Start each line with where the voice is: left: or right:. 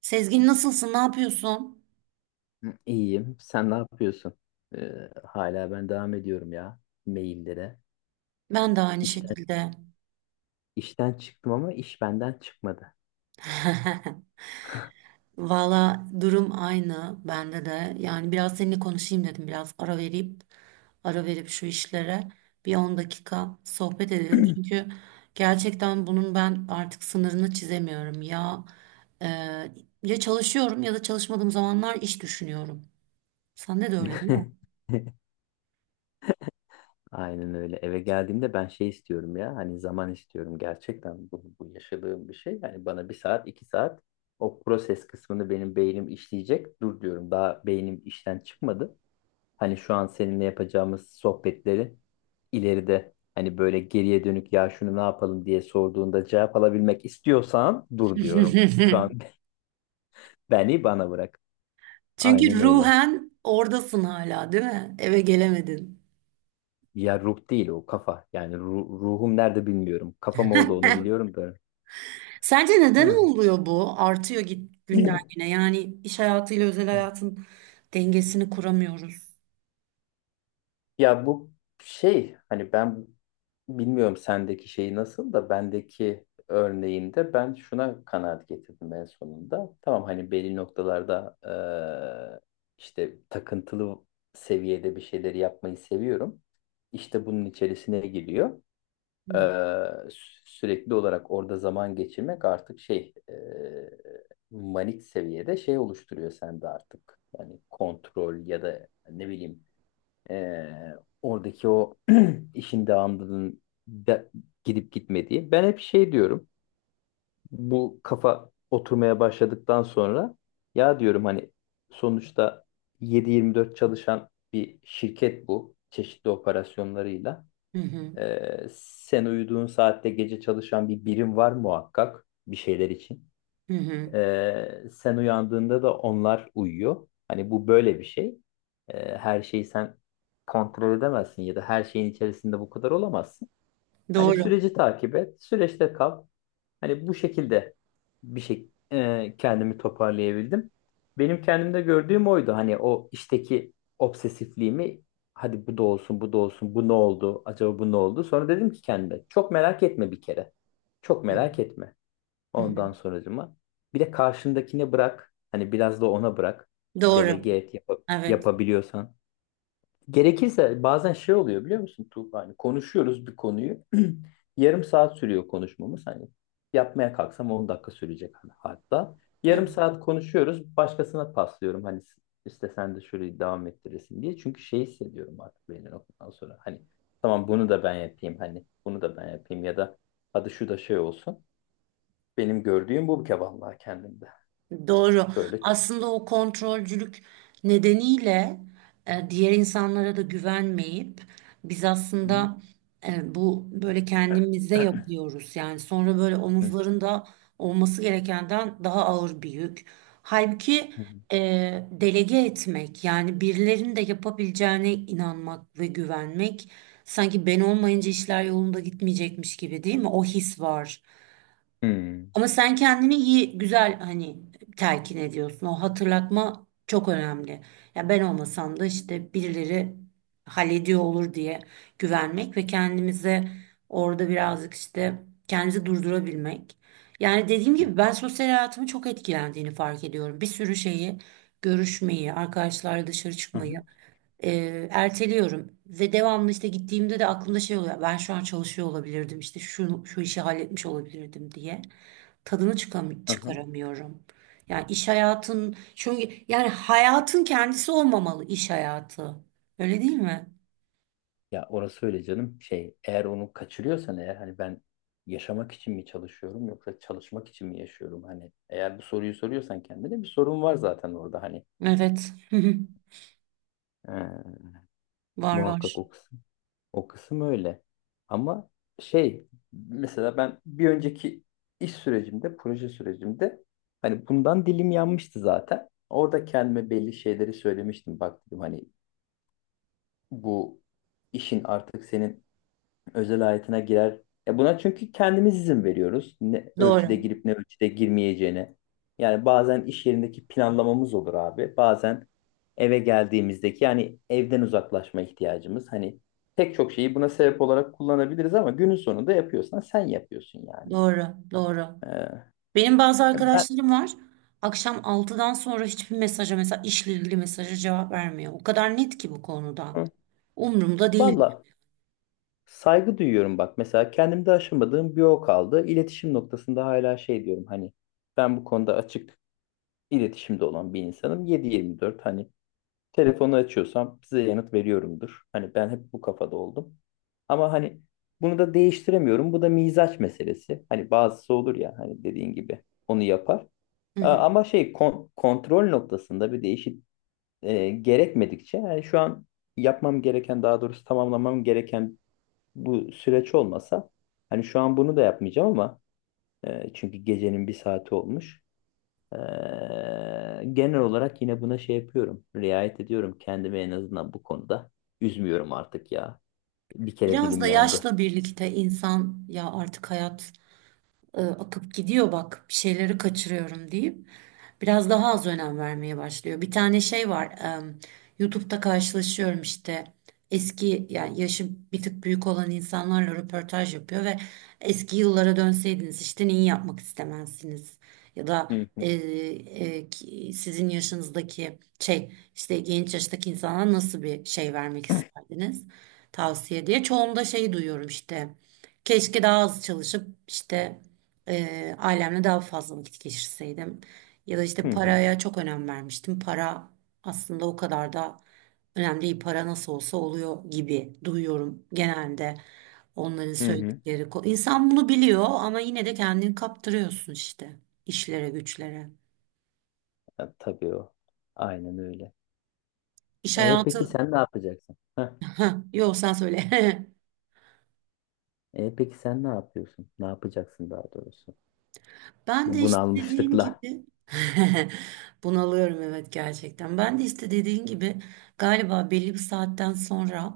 right: Sezgin nasılsın? Ne yapıyorsun?
left: Hı, İyiyim. Sen ne yapıyorsun? Hala ben devam ediyorum ya maillere.
right: Ben de aynı
left: İşten,
right: şekilde.
left: işten çıktım ama iş benden çıkmadı.
right: Valla durum aynı bende de. Yani biraz seninle konuşayım dedim. Biraz ara verip şu işlere bir 10 dakika sohbet edelim. Çünkü gerçekten bunun ben artık sınırını çizemiyorum. Ya e, ya çalışıyorum ya da çalışmadığım zamanlar iş düşünüyorum. Sen de öyle değil mi?
left: Aynen öyle. Eve geldiğimde ben şey istiyorum ya. Hani zaman istiyorum. Gerçekten bu yaşadığım bir şey. Yani bana bir saat, iki saat o proses kısmını benim beynim işleyecek. Dur diyorum. Daha beynim işten çıkmadı. Hani şu an seninle yapacağımız sohbetleri ileride hani böyle geriye dönük ya şunu ne yapalım diye sorduğunda cevap alabilmek istiyorsan dur diyorum. Şu an beni bana bırak. Aynen
right: Çünkü
left: öyle.
right: ruhen oradasın hala, değil mi? Eve gelemedin.
left: Ya ruh değil o kafa. Yani ruhum nerede bilmiyorum. Kafam orada onu biliyorum da.
right: Sence neden
left: Hı.
right: oluyor bu? Artıyor git günden güne. Yani iş hayatıyla özel hayatın dengesini kuramıyoruz.
left: Ya bu şey hani ben bilmiyorum sendeki şeyi nasıl da bendeki örneğinde ben şuna kanaat getirdim en sonunda. Tamam hani belli noktalarda eee, işte takıntılı seviyede bir şeyleri yapmayı seviyorum. İşte bunun içerisine giriyor.
right: Hı
left: Sürekli olarak orada zaman geçirmek artık şey manik seviyede şey oluşturuyor sende artık. Yani kontrol ya da ne bileyim ee, oradaki o işin devamlılığının de- gidip gitmediği. Ben hep şey diyorum. Bu kafa oturmaya başladıktan sonra ya diyorum hani sonuçta 7/24 çalışan bir şirket bu. Çeşitli operasyonlarıyla.
right: hı hı.
left: Sen uyuduğun saatte gece çalışan bir birim var muhakkak bir şeyler için.
right: Hı.
left: Sen uyandığında da onlar uyuyor. Hani bu böyle bir şey. Her şeyi sen kontrol edemezsin ya da her şeyin içerisinde bu kadar olamazsın. Hani
right: Doğru.
left: süreci takip et, süreçte kal. Hani bu şekilde bir şey kendimi toparlayabildim. Benim kendimde gördüğüm oydu. Hani o işteki obsesifliğimi hadi bu da olsun, bu da olsun, bu ne oldu, acaba bu ne oldu? Sonra dedim ki kendime çok merak etme bir kere. Çok
right: Hı
left: merak etme.
right: hı.
left: Ondan sonracıma. Bir de karşındakine bırak. Hani biraz da ona bırak.
right: Doğru.
left: Delege et
right: Evet.
left: yapabiliyorsan. Gerekirse bazen şey oluyor biliyor musun Tuğba? Hani konuşuyoruz bir konuyu. Yarım saat sürüyor konuşmamız. Hani yapmaya kalksam 10 dakika sürecek hani hatta.
right: Evet.
left: Yarım saat konuşuyoruz. Başkasına paslıyorum. Hani işte sen de şöyle devam ettiresin diye. Çünkü şey hissediyorum artık belli noktadan sonra. Hani tamam bunu da ben yapayım. Hani bunu da ben yapayım ya da hadi şu da şey olsun. Benim gördüğüm bu bir kere vallahi kendimde.
right: Doğru.
left: Böyle.
right: Aslında o kontrolcülük nedeniyle diğer insanlara da güvenmeyip biz aslında bu böyle kendimize yapıyoruz. Yani sonra böyle omuzlarında olması gerekenden daha ağır bir yük. Halbuki e, delege etmek yani birilerinin de yapabileceğine inanmak ve güvenmek sanki ben olmayınca işler yolunda gitmeyecekmiş gibi değil mi? O his var. Ama sen kendini iyi, güzel hani telkin ediyorsun. O hatırlatma çok önemli. Ya ben olmasam da işte birileri hallediyor olur diye güvenmek ve kendimize orada birazcık işte kendimizi durdurabilmek. Yani dediğim gibi ben sosyal hayatımın çok etkilendiğini fark ediyorum. Bir sürü şeyi görüşmeyi, arkadaşlarla dışarı çıkmayı erteliyorum ve devamlı işte gittiğimde de aklımda şey oluyor. Ben şu an çalışıyor olabilirdim işte şu şu işi halletmiş olabilirdim diye tadını çıkaramıyorum. Yani iş hayatın çünkü yani hayatın kendisi olmamalı iş hayatı. Öyle değil mi?
left: Ya orası öyle canım. Şey, eğer onu kaçırıyorsan eğer hani ben yaşamak için mi çalışıyorum yoksa çalışmak için mi yaşıyorum? Hani eğer bu soruyu soruyorsan kendine bir sorun var zaten orada hani.
right: Evet.
left: Ee,
right: Var
left: Muhakkak
right: var.
left: o kısım. O kısım öyle. Ama şey mesela ben bir önceki iş sürecimde, proje sürecimde hani bundan dilim yanmıştı zaten. Orada kendime belli şeyleri söylemiştim. Bak dedim hani bu işin artık senin özel hayatına girer. Ya buna çünkü kendimiz izin veriyoruz. Ne ölçüde
right: Doğru.
left: girip ne ölçüde girmeyeceğine. Yani bazen iş yerindeki planlamamız olur abi. Bazen eve geldiğimizdeki yani evden uzaklaşma ihtiyacımız. Hani pek çok şeyi buna sebep olarak kullanabiliriz ama günün sonunda yapıyorsan sen yapıyorsun yani.
right: Doğru. Doğru.
left: Ee,
right: Benim bazı
left: Ben
right: arkadaşlarım var. Akşam 6'dan sonra hiçbir mesaja mesela işle ilgili mesaja cevap vermiyor. O kadar net ki bu konuda.
left: Hı.
right: Umurumda değil.
left: Valla saygı duyuyorum bak. Mesela kendimde aşamadığım bir o kaldı. İletişim noktasında hala şey diyorum hani ben bu konuda açık iletişimde olan bir insanım. 7/24 hani telefonu açıyorsam size yanıt veriyorumdur. Hani ben hep bu kafada oldum. Ama hani bunu da değiştiremiyorum. Bu da mizaç meselesi. Hani bazısı olur ya hani dediğin gibi onu yapar.
right: Hı hı.
left: Ama şey kontrol noktasında bir değişik gerekmedikçe yani şu an yapmam gereken daha doğrusu tamamlamam gereken bu süreç olmasa hani şu an bunu da yapmayacağım ama çünkü gecenin bir saati olmuş. Genel olarak yine buna şey yapıyorum. Riayet ediyorum kendimi en azından bu konuda. Üzmüyorum artık ya. Bir kere
right: Biraz
left: dilim
right: da
left: yandı.
right: yaşla birlikte insan ya artık hayat akıp gidiyor bak bir şeyleri kaçırıyorum deyip biraz daha az önem vermeye başlıyor. Bir tane şey var YouTube'da karşılaşıyorum işte eski yani yaşı bir tık büyük olan insanlarla röportaj yapıyor ve eski yıllara dönseydiniz işte neyi yapmak istemezsiniz ya da
left: Hı hı.
right: sizin yaşınızdaki şey işte genç yaştaki insanlara nasıl bir şey vermek isterdiniz tavsiye diye çoğunda şey duyuyorum işte keşke daha az çalışıp işte ailemle daha fazla vakit geçirseydim ya da
left: Hı
right: işte
left: hı.
right: paraya çok önem vermiştim. Para aslında o kadar da önemli değil. Para nasıl olsa oluyor gibi duyuyorum genelde onların
left: Hı hı.
right: söyledikleri. İnsan bunu biliyor ama yine de kendini kaptırıyorsun işte işlere güçlere.
left: Ya, tabii o. Aynen öyle.
right: İş
left: E peki
right: hayatı...
left: sen ne yapacaksın? Heh.
right: Heh, yok sen söyle.
left: E peki sen ne yapıyorsun? Ne yapacaksın daha doğrusu?
right: Ben
left: Bu
right: de işte dediğin
left: bunalmışlıkla.
right: gibi bunalıyorum evet gerçekten. Ben de işte dediğin gibi galiba belli bir saatten sonra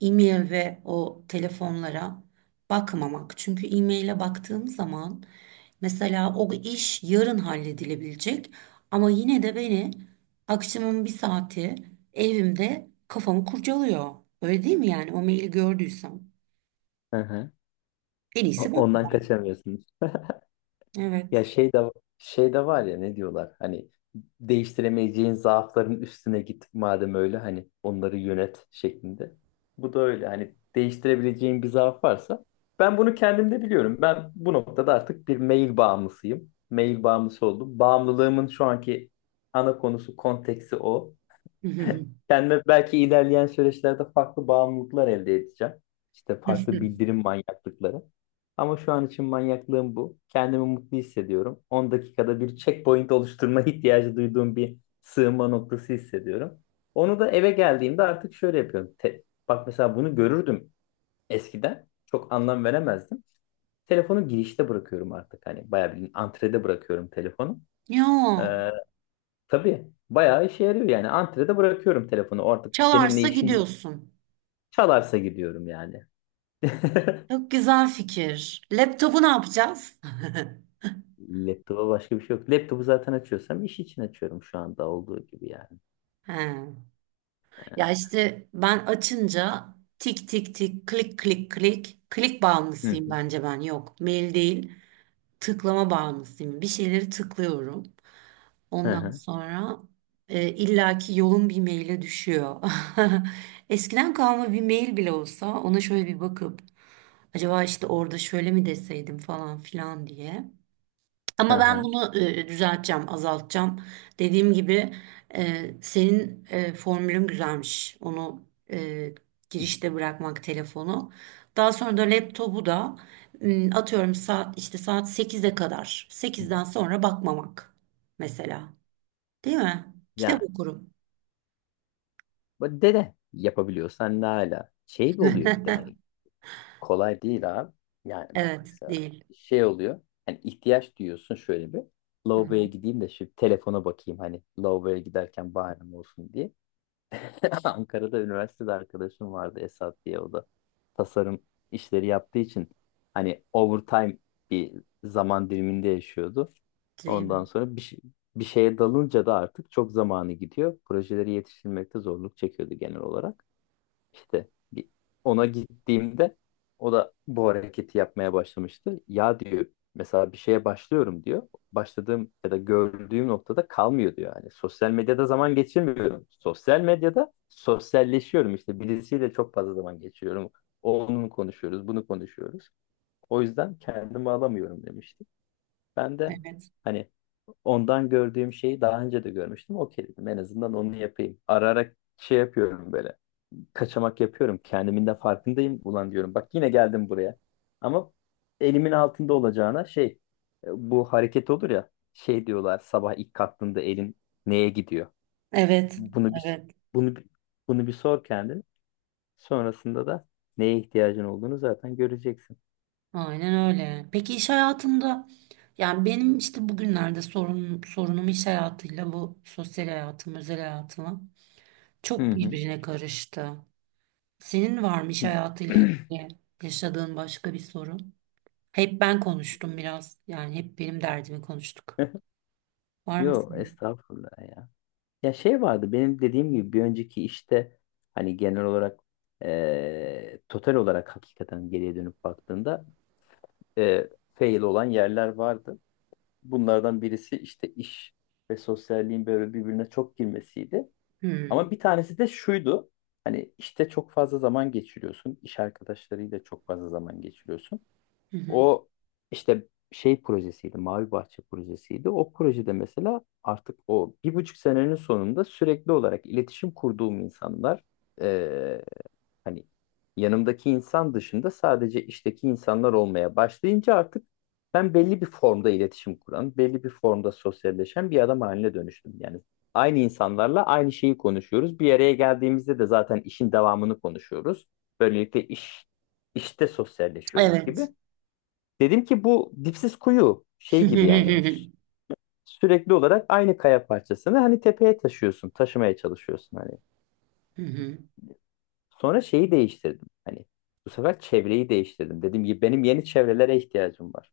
right: e-mail ve o telefonlara bakmamak. Çünkü e-maile baktığım zaman mesela o iş yarın halledilebilecek ama yine de beni akşamın bir saati evimde kafamı kurcalıyor. Öyle değil mi yani o maili gördüysem?
left: Hı hı.
right: En
left: O-
right: iyisi
left: Ondan
right: bakmam.
left: kaçamıyorsunuz. Ya
right: Evet.
left: şey de şey de var ya ne diyorlar hani değiştiremeyeceğin zaafların üstüne git madem öyle hani onları yönet şeklinde. Bu da öyle hani değiştirebileceğin bir zaaf varsa ben bunu kendimde biliyorum. Ben bu noktada artık bir mail bağımlısıyım. Mail bağımlısı oldum. Bağımlılığımın şu anki ana konusu konteksi o. Kendime belki ilerleyen süreçlerde farklı bağımlılıklar elde edeceğim. İşte farklı bildirim manyaklıkları. Ama şu an için manyaklığım bu. Kendimi mutlu hissediyorum. 10 dakikada bir checkpoint oluşturma ihtiyacı duyduğum bir sığınma noktası hissediyorum. Onu da eve geldiğimde artık şöyle yapıyorum. Bak mesela bunu görürdüm eskiden. Çok anlam veremezdim. Telefonu girişte bırakıyorum artık. Hani bayağı bir antrede bırakıyorum telefonu.
right: Ya.
left: Tabii bayağı işe yarıyor yani. Antrede bırakıyorum telefonu artık bu seninle
right: Çalarsa
left: işim yok.
right: gidiyorsun.
left: Çalarsa gidiyorum yani.
right: Çok güzel fikir. Laptopu ne yapacağız?
left: Laptopa başka bir şey yok. Laptopu zaten açıyorsam iş için açıyorum şu anda olduğu gibi yani.
right: He.
left: Ee,
right: Ya işte ben açınca tik tik tik, klik klik klik, klik
left: Hı
right: bağımlısıyım
left: hı
right: bence ben. Yok, mail değil, tıklama bağımlısıyım. Bir şeyleri tıklıyorum.
left: hı
right: Ondan
left: hı.
right: sonra illaki yolun bir maile düşüyor. Eskiden kalma bir mail bile olsa ona şöyle bir bakıp acaba işte orada şöyle mi deseydim falan filan diye. Ama ben
left: Hı.
right: bunu düzelteceğim, azaltacağım. Dediğim gibi senin formülün güzelmiş. Onu e, girişte bırakmak telefonu. Daha sonra da laptopu da atıyorum saat işte saat 8'e kadar.
left: Hı hı.
right: 8'den sonra bakmamak mesela. Değil mi? Kitap
left: Yani
right: okurum.
left: bu dede yapabiliyorsan ne hala. Şey bir oluyor bir de hani kolay değil abi. Yani bak
right: Evet,
left: mesela
right: değil.
left: şey oluyor. Hani ihtiyaç duyuyorsun şöyle bir.
right: Hı
left: Lavaboya
right: hı,
left: gideyim de şu telefona bakayım hani lavaboya giderken bahanem olsun diye. Ankara'da üniversitede arkadaşım vardı Esat diye o da tasarım işleri yaptığı için hani overtime bir zaman diliminde yaşıyordu.
right: değil mi?
left: Ondan sonra bir şeye dalınca da artık çok zamanı gidiyor. Projeleri yetiştirmekte zorluk çekiyordu genel olarak. İşte ona gittiğimde o da bu hareketi yapmaya başlamıştı. Ya diyor mesela bir şeye başlıyorum diyor. Başladığım ya da gördüğüm noktada kalmıyor diyor. Yani sosyal medyada zaman geçirmiyorum. Sosyal medyada sosyalleşiyorum işte birisiyle çok fazla zaman geçiriyorum. Onu konuşuyoruz, bunu konuşuyoruz. O yüzden kendimi alamıyorum demişti. Ben de
right: Evet.
left: hani ondan gördüğüm şeyi daha önce de görmüştüm. Okey dedim en azından onu yapayım. Ararak şey yapıyorum böyle kaçamak yapıyorum. Kendimin de farkındayım. Ulan diyorum bak yine geldim buraya. Ama elimin altında olacağına şey bu hareket olur ya şey diyorlar sabah ilk kalktığında elin neye gidiyor?
right: Evet.
left: Bunu bir
right: Evet.
left: bunu bir- Bunu bir sor kendin. Sonrasında da neye ihtiyacın olduğunu zaten göreceksin.
right: Aynen öyle. Peki iş hayatında yani benim işte bugünlerde sorunum iş hayatıyla bu sosyal hayatım, özel hayatım çok
left: Hı
right: birbirine karıştı. Senin var mı iş hayatıyla
left: hı.
right: ilgili yaşadığın başka bir sorun? Hep ben konuştum biraz. Yani hep benim derdimi konuştuk. Var mı
left: Yo
right: senin?
left: estağfurullah ya. Ya şey vardı benim dediğim gibi bir önceki işte hani genel olarak total olarak hakikaten geriye dönüp baktığında fail olan yerler vardı. Bunlardan birisi işte iş ve sosyalliğin böyle birbirine çok girmesiydi.
right: Hmm.
left: Ama bir tanesi de şuydu. Hani işte çok fazla zaman geçiriyorsun. İş arkadaşlarıyla çok fazla zaman geçiriyorsun.
right: Hı hı.
left: O işte şey projesiydi, Mavi Bahçe projesiydi. O projede mesela artık o bir buçuk senenin sonunda sürekli olarak iletişim kurduğum insanlar e, hani yanımdaki insan dışında sadece işteki insanlar olmaya başlayınca artık ben belli bir formda iletişim kuran, belli bir formda sosyalleşen bir adam haline dönüştüm. Yani aynı insanlarla aynı şeyi konuşuyoruz. Bir araya geldiğimizde de zaten işin devamını konuşuyoruz. Böylelikle iş işte sosyalleşiyoruz gibi.
right: Evet.
left: Dedim ki bu dipsiz kuyu şey gibi yani sürekli olarak aynı kaya parçasını hani tepeye taşıyorsun, taşımaya çalışıyorsun hani.
right: Hı hı.
left: Sonra şeyi değiştirdim. Hani bu sefer çevreyi değiştirdim. Dedim ki benim yeni çevrelere ihtiyacım var.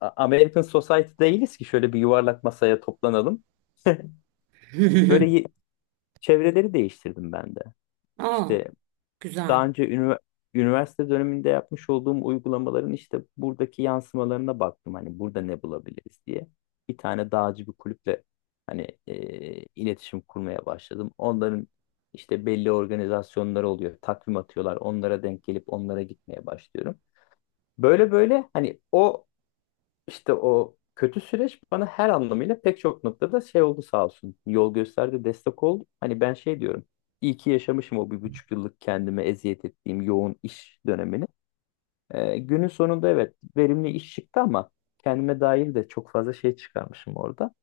left: American Society değiliz ki şöyle bir yuvarlak masaya toplanalım. Böyle çevreleri değiştirdim ben de.
right: Aa,
left: İşte
right: güzel.
left: daha önce üniversite döneminde yapmış olduğum uygulamaların işte buradaki yansımalarına baktım. Hani burada ne bulabiliriz diye. Bir tane dağcı bir kulüple hani iletişim kurmaya başladım. Onların işte belli organizasyonları oluyor. Takvim atıyorlar. Onlara denk gelip onlara gitmeye başlıyorum. Böyle böyle hani o işte o kötü süreç bana her anlamıyla pek çok noktada şey oldu sağ olsun. Yol gösterdi, destek oldu. Hani ben şey diyorum. İyi ki yaşamışım o bir buçuk yıllık kendime eziyet ettiğim yoğun iş dönemini. Günün sonunda evet verimli iş çıktı ama kendime dair de çok fazla şey çıkarmışım orada.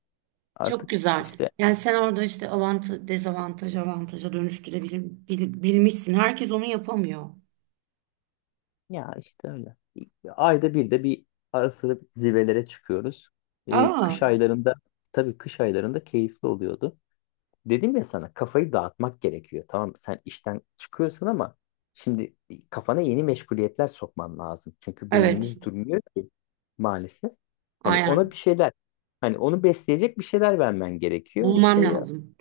right: Çok
left: Artık
right: güzel.
left: işte
right: Yani sen orada işte avantaj, dezavantaj avantaja dönüştürebilmişsin. Herkes onu yapamıyor.
left: ya işte öyle. Ayda bir de bir ara sıra zirvelere çıkıyoruz.
right: Aa,
left: Kış aylarında tabii kış aylarında keyifli oluyordu. Dedim ya sana kafayı dağıtmak gerekiyor. Tamam sen işten çıkıyorsun ama şimdi kafana yeni meşguliyetler sokman lazım. Çünkü
right: evet.
left: beynimiz durmuyor ki maalesef. Hani ona
right: Aynen.
left: bir şeyler hani onu besleyecek bir şeyler vermen gerekiyor. İşte
right: Bulmam
left: ya,
right: lazım.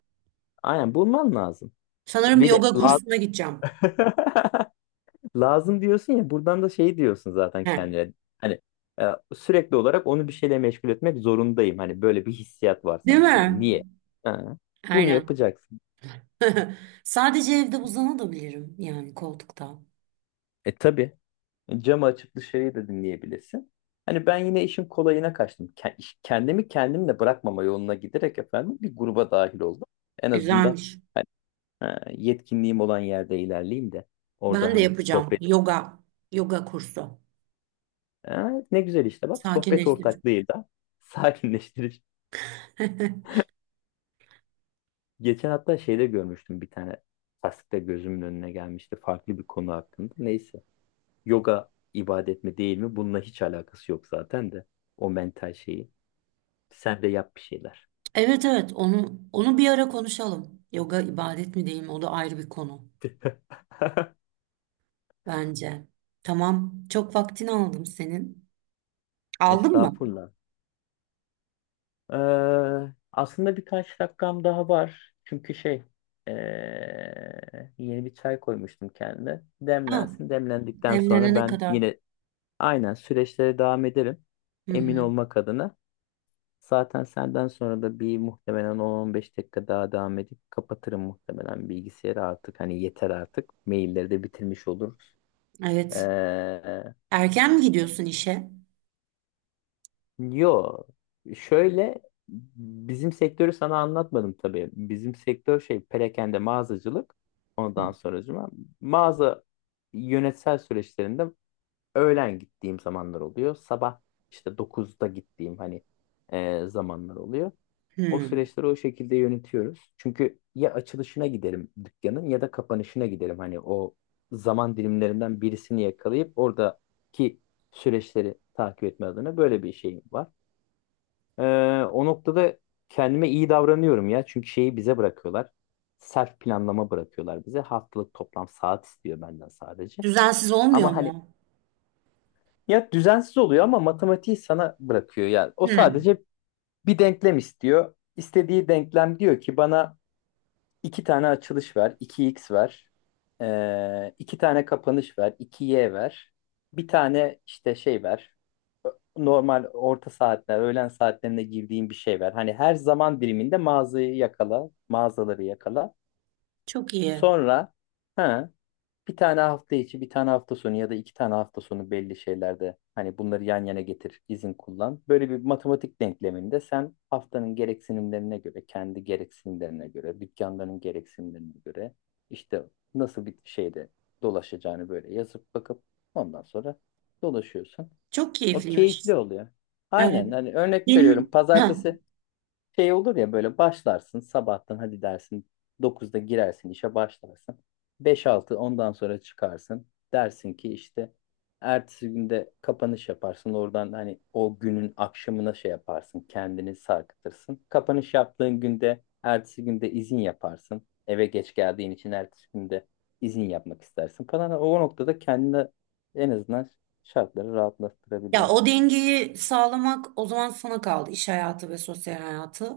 left: aynen bulman lazım.
right: Sanırım
left: Bir de
right: yoga
left: lazım,
right: kursuna gideceğim.
left: lazım diyorsun ya buradan da şey diyorsun zaten
right: He.
left: kendine. Hani e, sürekli olarak onu bir şeyle meşgul etmek zorundayım. Hani böyle bir hissiyat var
right: Değil
left: sanki.
right: mi?
left: Niye? Ha, bunu
right: Aynen.
left: yapacaksın.
right: Sadece evde uzanabilirim yani koltukta.
left: E tabii. E, camı açıp dışarıyı da dinleyebilirsin. Hani ben yine işin kolayına kaçtım. Kendimi kendimle bırakmama yoluna giderek efendim bir gruba dahil oldum. En azından
right: Güzelmiş.
left: hani, ha, yetkinliğim olan yerde ilerleyeyim de orada
right: Ben de
left: hani
right: yapacağım
left: sohbet.
right: yoga kursu.
left: Ha, ne güzel işte bak sohbet
right: Sakinleştirici.
left: ortaklığıyla sakinleştirici. Geçen hatta şeyde görmüştüm bir tane tasvirde gözümün önüne gelmişti farklı bir konu hakkında. Neyse yoga ibadet mi değil mi bununla hiç alakası yok zaten de o mental şeyi. Sen de yap bir şeyler.
right: Evet evet onu bir ara konuşalım. Yoga ibadet mi değil mi? O da ayrı bir konu. Bence. Tamam. Çok vaktini aldım senin. Aldın mı?
left: Estağfurullah. Ee, Aslında birkaç dakikam daha var. Çünkü şey ee, yeni bir çay koymuştum kendime.
right: Ha,
left: Demlensin. Demlendikten sonra
right: demlenene
left: ben
right: kadar.
left: yine aynen süreçlere devam ederim.
right: Hı
left: Emin
right: hı.
left: olmak adına. Zaten senden sonra da bir muhtemelen 10-15 dakika daha devam edip kapatırım muhtemelen bilgisayarı artık. Hani yeter artık. Mailleri de bitirmiş olur.
right: Evet. Erken mi gidiyorsun işe?
left: Yo, şöyle bizim sektörü sana anlatmadım tabii. Bizim sektör şey perakende mağazacılık. Ondan sonracıma mağaza yönetsel süreçlerinde öğlen gittiğim zamanlar oluyor. Sabah işte dokuzda gittiğim hani zamanlar oluyor. O
right: Hı.
left: süreçleri o şekilde yönetiyoruz. Çünkü ya açılışına giderim dükkanın ya da kapanışına giderim. Hani o zaman dilimlerinden birisini yakalayıp oradaki süreçleri takip etme adına böyle bir şeyim var. Ee, O noktada kendime iyi davranıyorum ya. Çünkü şeyi bize bırakıyorlar. Self planlama bırakıyorlar bize. Haftalık toplam saat istiyor benden sadece.
right: Düzensiz olmuyor
left: Ama hani
right: mu?
left: ya düzensiz oluyor ama matematiği sana bırakıyor. Yani o
right: Hı.
left: sadece bir denklem istiyor. İstediği denklem diyor ki bana İki tane açılış ver, iki x ver, iki tane kapanış ver, iki y ver, bir tane işte şey ver, Ö- normal orta saatler, öğlen saatlerinde girdiğin bir şey ver. Hani her zaman diliminde mağazayı yakala, mağazaları yakala.
right: Çok iyi.
left: Sonra ha, bir tane hafta içi, bir tane hafta sonu ya da iki tane hafta sonu belli şeylerde hani bunları yan yana getir, izin kullan. Böyle bir matematik denkleminde sen haftanın gereksinimlerine göre, kendi gereksinimlerine göre, dükkanların gereksinimlerine göre işte nasıl bir şeyde dolaşacağını böyle yazıp bakıp ondan sonra dolaşıyorsun.
right: Çok
left: O
right: keyifliymiş.
left: keyifli oluyor.
right: Evet.
left: Aynen hani örnek veriyorum
right: Benim ha.
left: pazartesi şey olur ya böyle başlarsın sabahtan hadi dersin dokuzda girersin işe başlarsın. Beş altı ondan sonra çıkarsın. Dersin ki işte ertesi günde kapanış yaparsın. Oradan hani o günün akşamına şey yaparsın. Kendini sarkıtırsın. Kapanış yaptığın günde ertesi günde izin yaparsın. Eve geç geldiğin için ertesi günde izin yapmak istersin falan. O noktada kendine en azından şartları
right: Ya o
left: rahatlattırabiliyorsun.
right: dengeyi sağlamak o zaman sana kaldı. İş hayatı ve sosyal hayatı.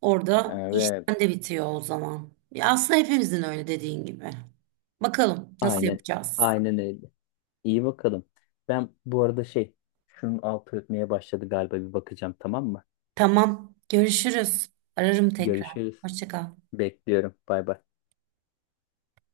right: Orada
left: Evet.
right: işten de bitiyor o zaman. Ya aslında hepimizin öyle dediğin gibi. Bakalım nasıl
left: Aynen.
right: yapacağız?
left: Aynen öyle. İyi bakalım. Ben bu arada şey, şunun altı ötmeye başladı galiba bir bakacağım tamam mı?
right: Tamam. Görüşürüz. Ararım tekrar.
left: Görüşürüz.
right: Hoşça kal.
left: Bekliyorum. Bay bay.